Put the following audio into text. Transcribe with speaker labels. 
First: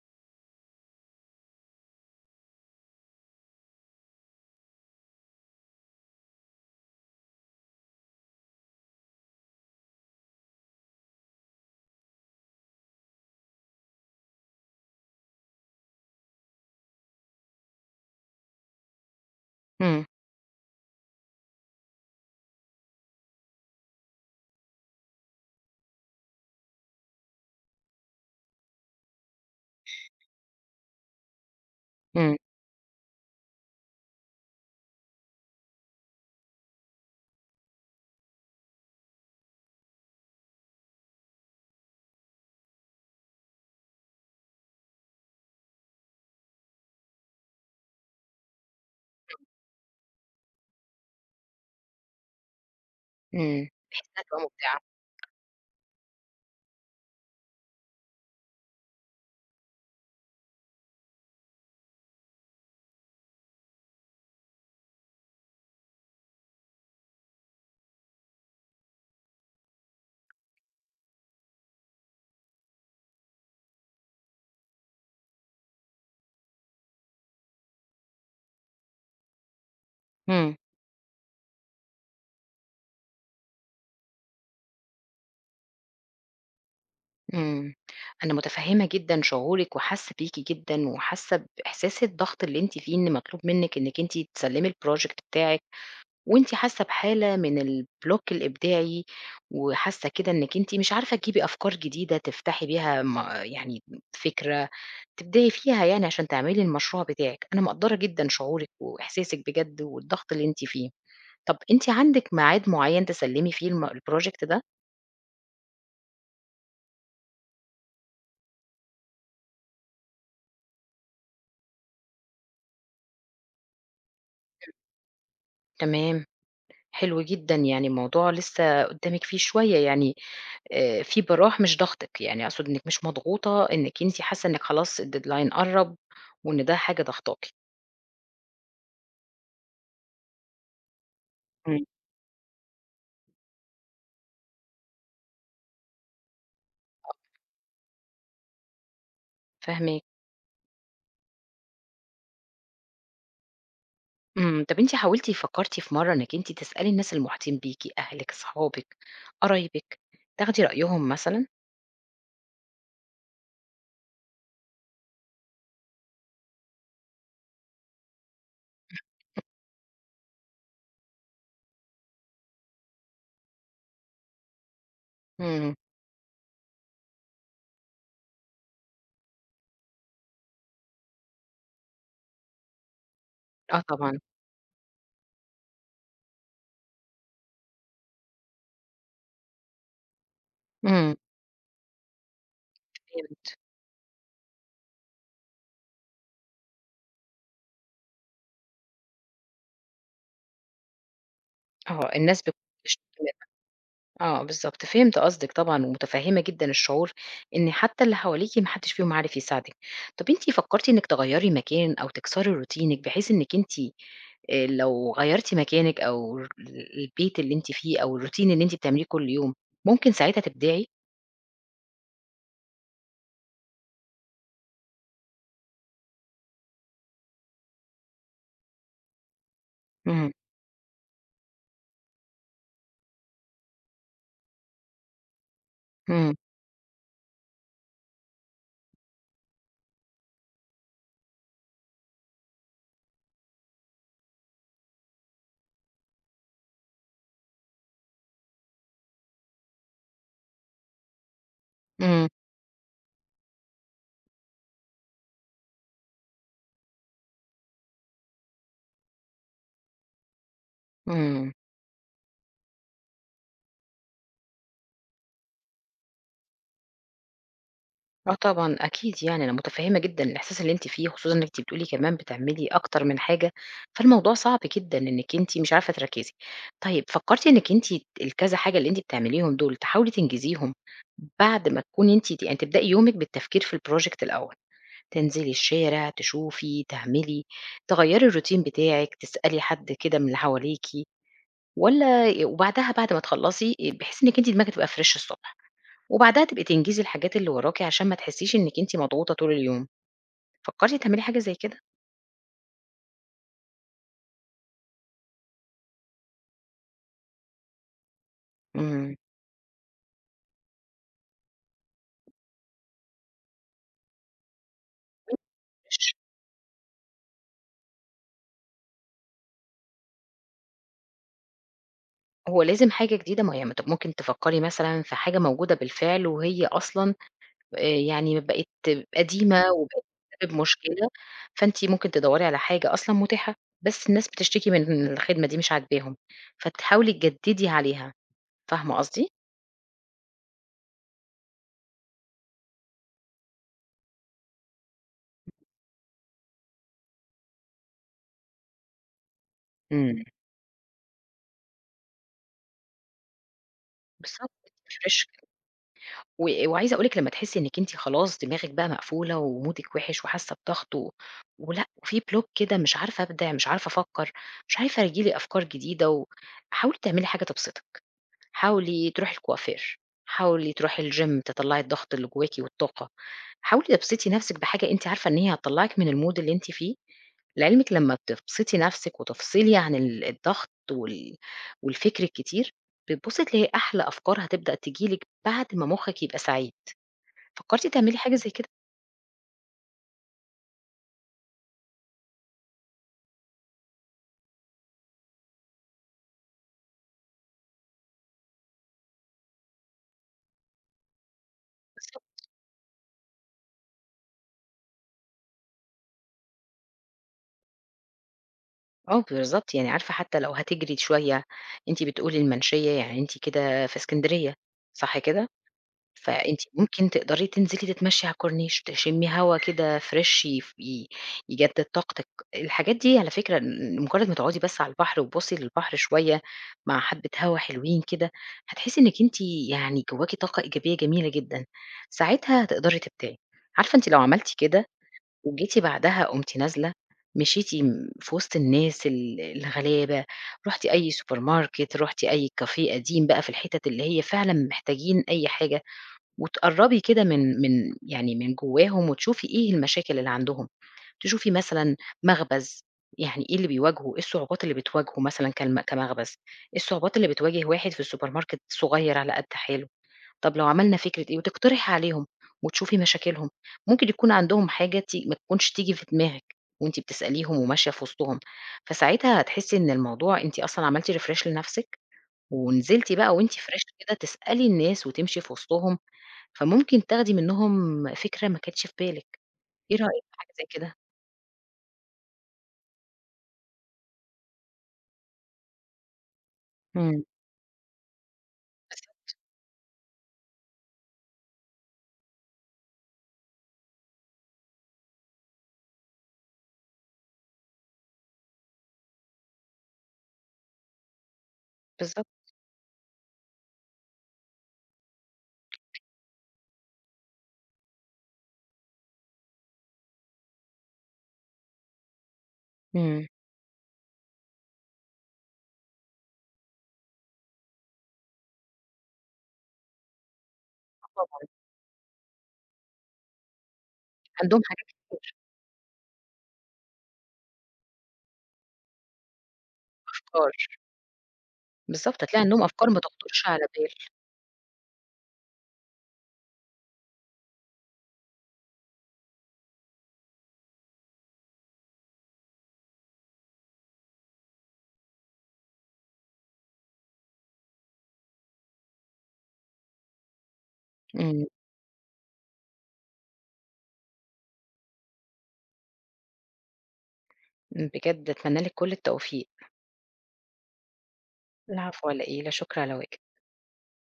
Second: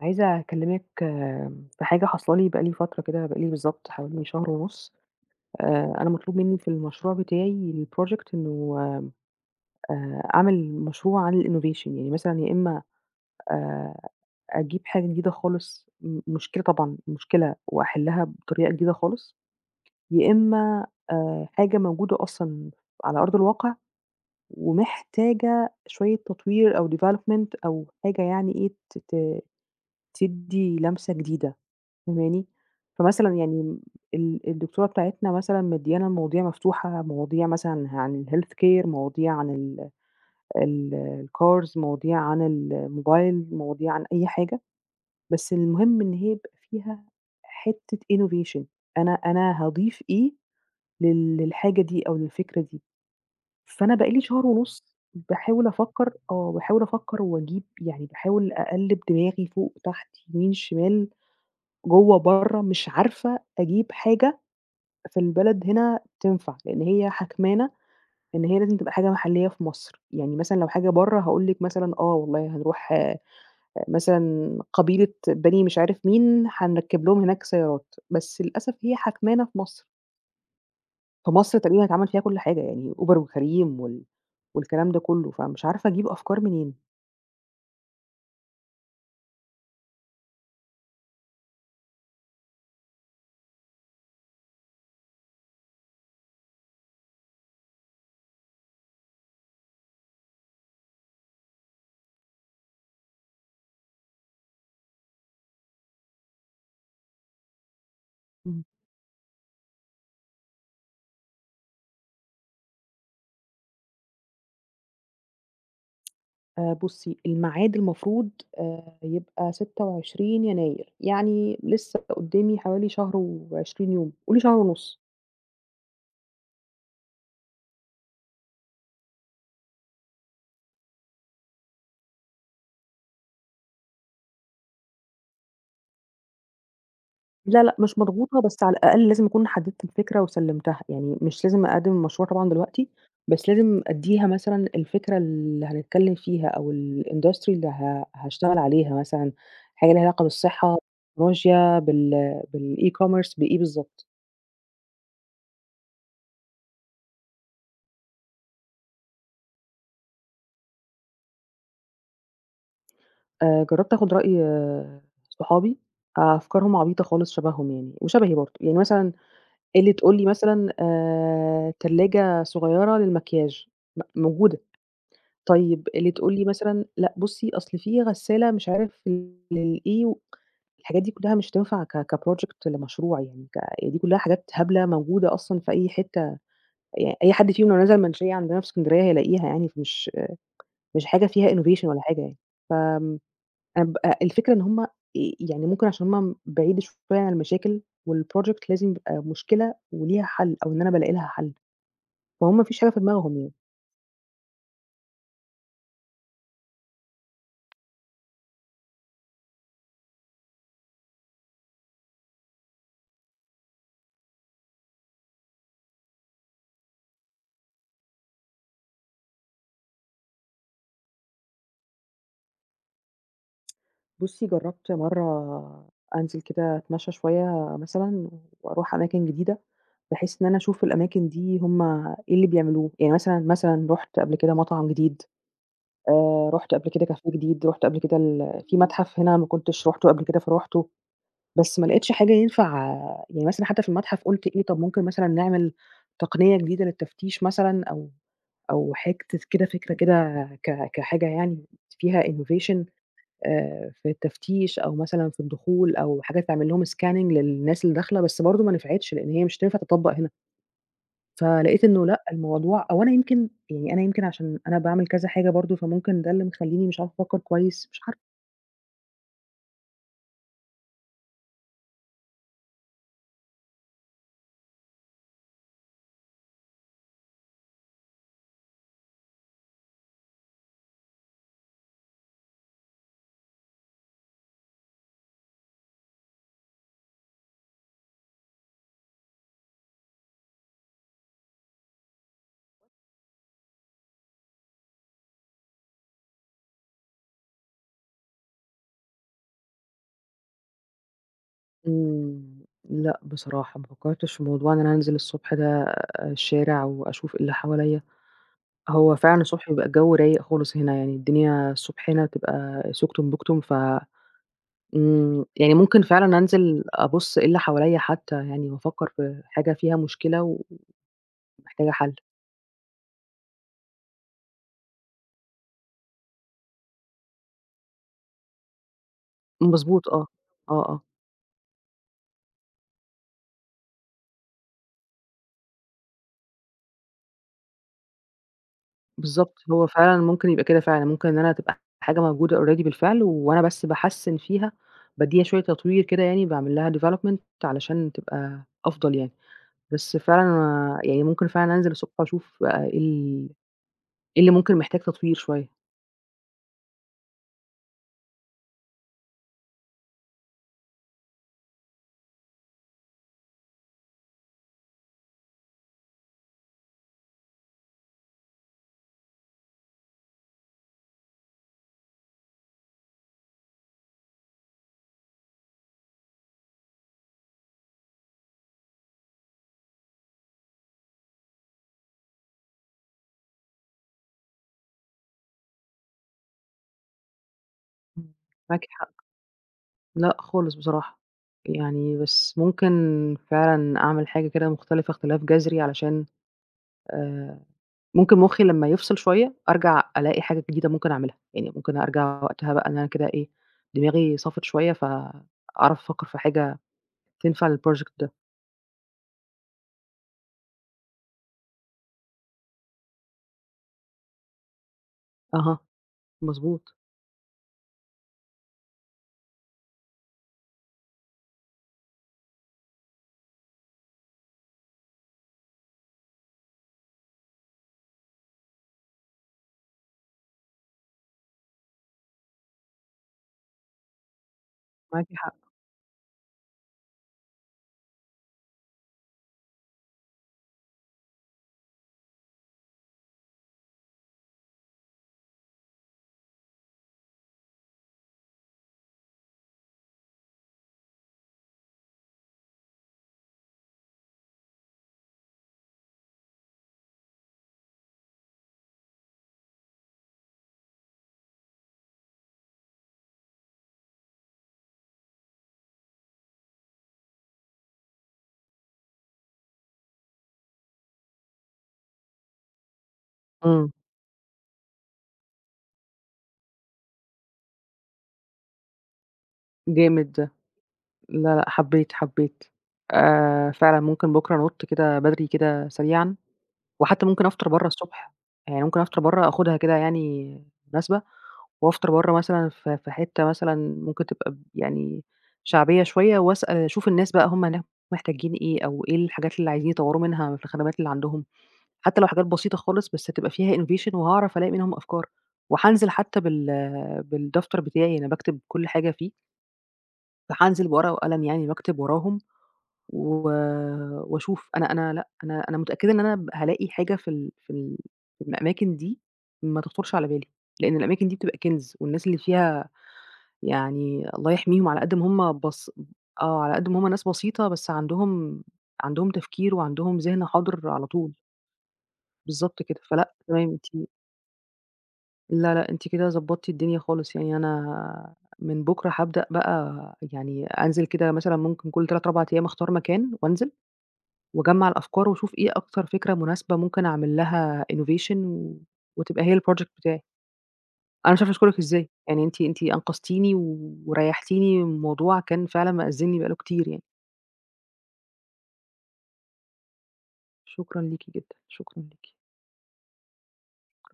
Speaker 1: عايزة أكلّمِِك في حاجة حاصلة لي بقى لي فترة كده، بقى لي بالضبط حوالي شهر ونُص، آآ أنا مطلوب مِنّي في المشروع بتاعي الproject إنه آآ أعمِل مشروع عن الinnovation يعني مثلًا يا إمّا آآ أجيب حاجة جديدة خالص م مشكلة طبعًا، مشكلة وأحِلها بطريقة جديدة خالص،
Speaker 2: إمم.
Speaker 1: يا إمّا آآ حاجة موجودة أصلًا على أرض الواقع، ومحتاجة شوية تطوير أو development أو حاجة يعني إيه ت ت تدّي لمسة جديدة.
Speaker 2: إمم.
Speaker 1: فاهماني؟ فمثلًا يعني م ال الدكتوره بتاعتنا مثلًا مديانا المواضيع مفتوحة مواضيع مثلًا ه عن الhealthcare مواضيع عن ال الcars مواضيع عن الموبايل، مواضيع عن أي حاجة، بس المهم إن هي يبقى فيها حِتّة innovation أنا
Speaker 2: طَب
Speaker 1: أنا هاضيف إيه لل للحاجة دي أو للفكرة دي؟
Speaker 2: إمم. بحيث
Speaker 1: فأنا بقى لي
Speaker 2: إنّها تبقى
Speaker 1: شهر
Speaker 2: مُبدِعَة.
Speaker 1: ونُص باحاول أفكّر آه باحاول أفكّر وأجيب يعني باحاول أقَلّب دماغي فوق تحت يمين شمال جوّه برّه مش عارفة أجيب حاجة في البلد هنا تنفع؛ لإن هي حاكمانا إن هي لازم تبقى حاجة محليّة في مصر. يعني مثلًا لو حاجة برّه، هاقول لِك مثلًا آه والله هنروح مثلًا قبيلة بني مش عارف مين، هنركّب لهم هناك سيارات، بس للأسف هي حاكمانا في مصر.
Speaker 2: إمم.
Speaker 1: فمصر تقريبًا اتعمل فيها كل حاجة يعني Uber وCareem وال والكلام ده كُلّه فمش عارفة أجيب أفكار منين؟
Speaker 2: إمم أنا متفهمة جدًا شعورِك وحاسة بيكِ جدًا وحاسة بإحساس الضغط اللي أنتِ فيه، إن مطلوب منِك إنِك أنتِ تسلمي الProject بتاعِك وأنتِ حاسة بحالة من الBlock الإبداعي وحاسة كده إنِك أنتِ مش عارفة تجيبي أفكار جديدة، تفتحي بيها ما يعني فكرة، تبدئي فيها يعني عشان تعملي المشروع بتاعِك. أنا مقدّرة جدًا
Speaker 1: إمم.
Speaker 2: شعورِك وإحساسِك بجد والضغط اللي أنتِ فيه. طَب أنتِ عندِك ميعاد معيّن تسلمي فيه الم الProject ده؟
Speaker 1: آآ بُصي الميعاد المفروض آآ يبقى 26 يناير يعني لِسّه قدامي حوالي شهر و20 يوم قولِي شهر ونُص.
Speaker 2: تمام، حلو جدًا، يعني الموضوع لِسّه قدامِك فيه شوية يعني آآ فيه براح مش ضغطِك، يعني أقصد إنِك مش مضغوطة إنِك أنتِ حاسة إنِك خلاص الDeadline قرّب وإن ده حاجة ضغطاكِ.
Speaker 1: لا لأ مش مضغوطة، بس على الأقل لازم أكون حددت الفكرة وسلمتها، يعني مش لازم
Speaker 2: إمم.
Speaker 1: أقدّم المشروع طبعًا دلوقتي، بس لازم أدّيها مثلًا الفكرة اللي هنتكلم فيها أو الIndustry اللي ه هاشتغل عليها مثلًا حاجة ليها
Speaker 2: فاهماكِ.
Speaker 1: علاقة بالصحة [unintelligible] بال بالE-commerce بإيه بالضبط.
Speaker 2: إمم، طَب أنتِ حاولتِ فكرتِ في مرة إنِّك أنتِ تسألي الناس المحيطين بيكِ، أهلِك، صحابِك، قرايبِك، تاخدي رأيهم مثلًا؟
Speaker 1: آآ جربت آخد رأي صحابي، أفكارهم عبيطة خالص شبههم يعني، وشبهي برضه، يعني مثلًا اللي تقول لي مثلًا آآ تلاجة صغيّرة للمكياج، م موجودة،
Speaker 2: إمم.
Speaker 1: طيب اللي تقول لي مثلًا لأ بُصّي أصل فيه غسالة مش عارف ل للإيه، الحاجات دي كلها مش هتنفع ك كproject لمشروع، يعني ك
Speaker 2: آه
Speaker 1: دي كلها
Speaker 2: طبعًا.
Speaker 1: حاجات هبلة موجودة أصلًا في أي حتة، يعني أي حد فيهم لو نزل المنشية عندنا في اسكندرية هيلاقيها يعني، فمش مش
Speaker 2: إمم.
Speaker 1: حاجة فيها innovation والا حاجة يعني، ف
Speaker 2: فهمت.
Speaker 1: أنا بقى الفكرة إن هُم آآ يعني ممكن علشان هُم بعيد شوية عن المشاكل، والproject لازم يبقى مشكلة وليها حل أو إن أنا بالاقي لها حل،
Speaker 2: آه الناس بـ
Speaker 1: فهُم ما فيش حاجة في دماغهم
Speaker 2: [unintelligible]
Speaker 1: يعني.
Speaker 2: آه بالضبط، فهمت قصدِك طبعًا، ومتفهمة جدًا الشعور إن حتى اللي حواليكِ ما حدش فيهم عارف يساعدِك، طَب أنتِ فكرتِ إنِّك تغيري مكان أو تكسري روتينِك بحيث إنِّك أنتِ آآ لو غيرتِ مكانِك، أو البيت اللي أنتِ فيه، أو الroutine اللي أنتِ بتعمليه كل يوم، ممكن ساعتها تبدعي؟
Speaker 1: بُصّي، جرّبت مرّة أنزل كده أتمشّى شوية مثلًا وأروح أماكن جديدة
Speaker 2: إمم.
Speaker 1: بحيث إن أنا أشوف الأماكن دي هم إيه اللي بيعملوه؟ يعني مثلًا، مثلًا رُحت قبل كده مطعم جديد،
Speaker 2: إمم.
Speaker 1: آآ رُحت قبل كده كافيه جديد، رُحت قبل كده ال فيه مَتحَف هنا ما كنتش رُحته قبل كده، فرُحته، بس ما لقيتش حاجة ينفع يعني مثلًا حتّى في المَتحَف قُلت إيه، طَب ممكن مثلًا نعمل تقنية جديدة للتفتيش مثلًا أو أو حاجة ت كده فكرة كده ك كحاجة يعني فيها
Speaker 2: إمم.
Speaker 1: innovation آآ في التفتيش أو مثلًا في الدخول أو حاجة تعمل لهم scanning للناس اللي داخلة، بس برضه ما نفعتش لإن هي مش هتنفع تتطبق هنا.
Speaker 2: إمم.
Speaker 1: فلقيت إنّه لأ الموضوع أو أنا يمكن يعني أنا يمكن علشان أنا باعمل كذا حاجة برضه، فممكن ده اللي مخلّيني مش عارفة أفكّر كويس، مش عارفة.
Speaker 2: آه طبعًا، أكيد يعني أنا مُتفهِّمة جدًا الإحساس اللي أنت فيه، خصوصًا إن أنت بتقولي كمان بتعملي أكتر من حاجة، فالموضوع صعب جدًا إنِّك أنت مش عارفة تركزي. طيب، فكّرتِ إنِّك أنتِ الكذا حاجة اللي أنتِ بتعمليهم دُول، تحاولي تنجزيهم بعد ما تكوني أنتِ ت يعني تبدئي يومِك بالتفكير في الproject الأول؟ تنزلي الشارع، تشوفي، تعملي، تغيّري الروتين بتاعِك، تسألي حد كده من اللي حواليكِ والّا ي وبعدها بعد ما تخلّصي آآ بحيث إنِّك أنتِ دماغِك تبقى fresh الصبح. وبعدها تبقي تنجزي الحاجات اللي وراكِ علشان ما تحسّيش إنِّك أنتِ مضغوطة طول اليوم، فكّرتِ تعملي حاجة زي كده؟
Speaker 1: إمم. لأ بصراحة، ما فكّرتش في موضوع إن أنا أنزل الصبح ده الشارع وأشوف اللي حواليّا. هو
Speaker 2: إمم.
Speaker 1: فعلًا الصبح بيبقى الجَو رايق خالص هنا، يعني الدنيا الصبح هنا تبقى سُكتُم بُكتُم، ف امم، يعني ممكن
Speaker 2: [unintelligible]
Speaker 1: فعلًا أنزل أبُصّ إيه اللي حواليّا حتّى يعني وأفكّر في حاجة فيها مشكلة و ومحتاجة حَل.
Speaker 2: هو لازم حاجة جديدة؟ ما هو ي ممكن تفكّري مثلًا في حاجة موجودة بالفعل وهي أصلًا آآ يعني بقت قديمة وبقت
Speaker 1: مضبوط، آه،
Speaker 2: بتسبب
Speaker 1: آه، آه.
Speaker 2: مشكلة، فأنتِ ممكن تدوّري على حاجة أصلًا متاحة، بس الناس بتشتكي من إن الخِدمة دي مش عاجباهم، فتحاولي تجدّدي عليها، فاهمة قصدي؟
Speaker 1: بالضبط، هو فعلًا ممكن يبقى كده فعلًا ممكن إن أنا تبقى حاجة موجودة already بالفعل وأنا بس باحسّن فيها، بادّيها شوية تطوير كده يعني باعمل لها development علشان تبقى أفضل يعني، بس
Speaker 2: إمم.
Speaker 1: فعلًا أنا يعني ممكن فعلًا أنزل أسو أشوف إيه ال إيه
Speaker 2: بالضبط
Speaker 1: اللي ممكن محتاج
Speaker 2: وتrefresh
Speaker 1: تطوير
Speaker 2: كده.
Speaker 1: شوية.
Speaker 2: و وعايزة أقُول لِك لمّا تحسّي إنِك أنتِ خلاص دماغِك بقى مقفولة ومودِك وحش وحاسة بضغط و ولأ وفي block كده مش عارفة أبدِع، مش عارفة أفكّر، مش عارفة ييجي لي أفكار جديدة و حاولي تعملي حاجة تبسطِك، حاولي تروحي الكوافير، حاولي تروحي الgym، تطلّعي الضغط اللي جواكِ والطاقة، حاولي تبسطي نَفْسِك بحاجة أنتِ عارفة إن هي هتطلعك من الmood اللي أنتِ فيه، لعلمِك لمّا بتبسطي نفْسِك وتفصلي عن ال الضغط وال والفكر الكتير، بتبُصي تلاقي أحلى أفكار هتبدأ تيجي لِك بعد ما مخِك يبقى سعيد، فكرتِ تعملي
Speaker 1: إمم،
Speaker 2: حاجة زي كده؟
Speaker 1: معاكِ حق. لأ خالص بصراحة، يعني بس ممكن فعلًا أعمِل حاجة كده مختلفة اختلاف جذري، علشان آآ ممكن مُخي لمّا يفصل شوية، أرجع ألاقي حاجة جديدة ممكن أعملها، يعني ممكن أرجع
Speaker 2: بالضبط.
Speaker 1: وقتها بقى إن أنا كده إيه، دماغي صَفِت شوية فأعرف أفكّر في حاجة تنفع للproject ده.
Speaker 2: آه بالضبط، يعني عارفة حتى لو هتجري شوية، أنتِ بتقولي المنشية، يعني أنتِ كده في إسكندرية، صح كده؟
Speaker 1: أها،
Speaker 2: فأنتِ
Speaker 1: مضبوط.
Speaker 2: ممكن تقدري تنزلي تتمشي على الكورنيش، تشمّي هوا كده fresh ي ي-يجدد طاقتِك. الحاجات دي على فكرة م مجرد ما تُقعدي بس على البحر وتبُصي للبحر شوية مع حبّة هوا حلوين كده، هتحسّي إنّك أنتِ يعني جواكِ طاقة إيجابية جميلة جدًا، ساعتها تقدري تبدعي. عارفة أنتِ لو عملتِ كده
Speaker 1: معاكِ حق.
Speaker 2: وجيتِ بعدها قُمتِ نازلة، مشيتِ م في وسط الناس ال الغلابة، رُحتِ أي supermarket، رحتِ أي café قديم بقى في الحِتت اللي هي فعلًا محتاجين أي حاجة، وتقربي كده من من يعني من جواهم وتشوفي إيه المشاكل اللي عندهم. تشوفي مثلًا مخبز، يعني إيه اللي بيواجهه؟ إيه الصعوبات اللي بتواجهه مثلًا كلمَ كمخبز؟ إيه الصعوبات اللي بتواجه واحد في الsupermarket صغير على قد حاله؟ طَب لو عملنا فكرة إيه؟ وتقترحي عليهم وتشوفي مشاكلهم، ممكن يكون عندهم حاجة تي ما تكونش تيجي في دماغِك وأنتِ بتسأليهم وماشية في وسطهم، فساعتها هتحسي إن الموضوع أنتِ أصلًا عملتِ refresh لنفسِك، ونزلتِ بقى وأنتِ fresh
Speaker 1: إمم.
Speaker 2: كده تسألي الناس وتمشي في وسطهم، فممكن تاخدي منُّهم فكرة ما كانتش في بالِك، إيه رأيك
Speaker 1: جامد
Speaker 2: في حاجة
Speaker 1: ده.
Speaker 2: زي كده؟
Speaker 1: لا، لأ حبيت، حبيت. آآ، فعلًا ممكن بكره أنُط كده بدري كده سريعًا،
Speaker 2: امم.
Speaker 1: وحتى ممكن أفطر برّه الصبح، يعني ممكن أفطر
Speaker 2: بالضبط.
Speaker 1: برّه آخدها كده يعني مناسبة، وأفطر برّه مثلًا ف في حِتّة مثلًا ممكن تبقى ب يعني شعبية شوية واسأل أشوف الناس بقى هُم هناك محتاجين إيه، أو إيه الحاجات اللي عايزين يطوّروا منها في الخدمات اللي عندهم، حتى
Speaker 2: بالضبط.
Speaker 1: لو حاجات بسيطة خالص بس تبقى فيها innovation وهاعرف ألاقي منهم أفكار. وهانزل حتى بال بالدفتر بتاعي اللي أنا باكتب كل حاجة فيه. فهانزل بورقة وقلم يعني واكتب وراهم،
Speaker 2: امم.
Speaker 1: و وأشوف. أنا أنا لأ، أنا أنا متأكدة إن أنا ب هالاقي حاجة في ال في ال في الأماكن دي، ما تخطرش على بالي. لإن
Speaker 2: آه
Speaker 1: الأماكن دي
Speaker 2: طبعًا.
Speaker 1: بتبقى كنز والناس اللي فيها يعني الله
Speaker 2: عندهم حاجات
Speaker 1: يحميهم على قد ما
Speaker 2: كتير.
Speaker 1: هُم بس آه، على قد ما هُم ناس بسيطة بس عندهم عندهم تفكير وعندهم ذهن
Speaker 2: أفكار.
Speaker 1: حاضر على طول.
Speaker 2: بالضبط، هتلاقي عندهم
Speaker 1: بالضبط
Speaker 2: أفكار ما
Speaker 1: كده. فلأ،
Speaker 2: تخطرش على
Speaker 1: تمام
Speaker 2: البال.
Speaker 1: أنتِ لا، لأ أنتِ كده ضبّطتِ الدنيا خالص. يعني أنا من بُكرة هابدأ بقى، يعني أنزل كده مثلًا ممكن كل 3 4 أيّام أختار مكان وأنزل، وأجَمّع الأفكار وأشوف إيه أكتر فكرة مناسبة ممكن أعمل لها innovation وتبقى هي الproject بتاعي. أنا مش
Speaker 2: امم.
Speaker 1: عارفة أشكرِك إزاي. يعني أنتِ أنتِ أنقذتيني وريحتيني من موضوع كان فعلًا مأزّمني بقى له كتير يعني.
Speaker 2: امم. بجد اتمنى لِك كل التوفيق.
Speaker 1: شكرًا ليكِ جدًا، شكرًا
Speaker 2: العفو على
Speaker 1: ليكِ.
Speaker 2: إيه؟ لا شُكر على واجب.
Speaker 1: [unintelligible]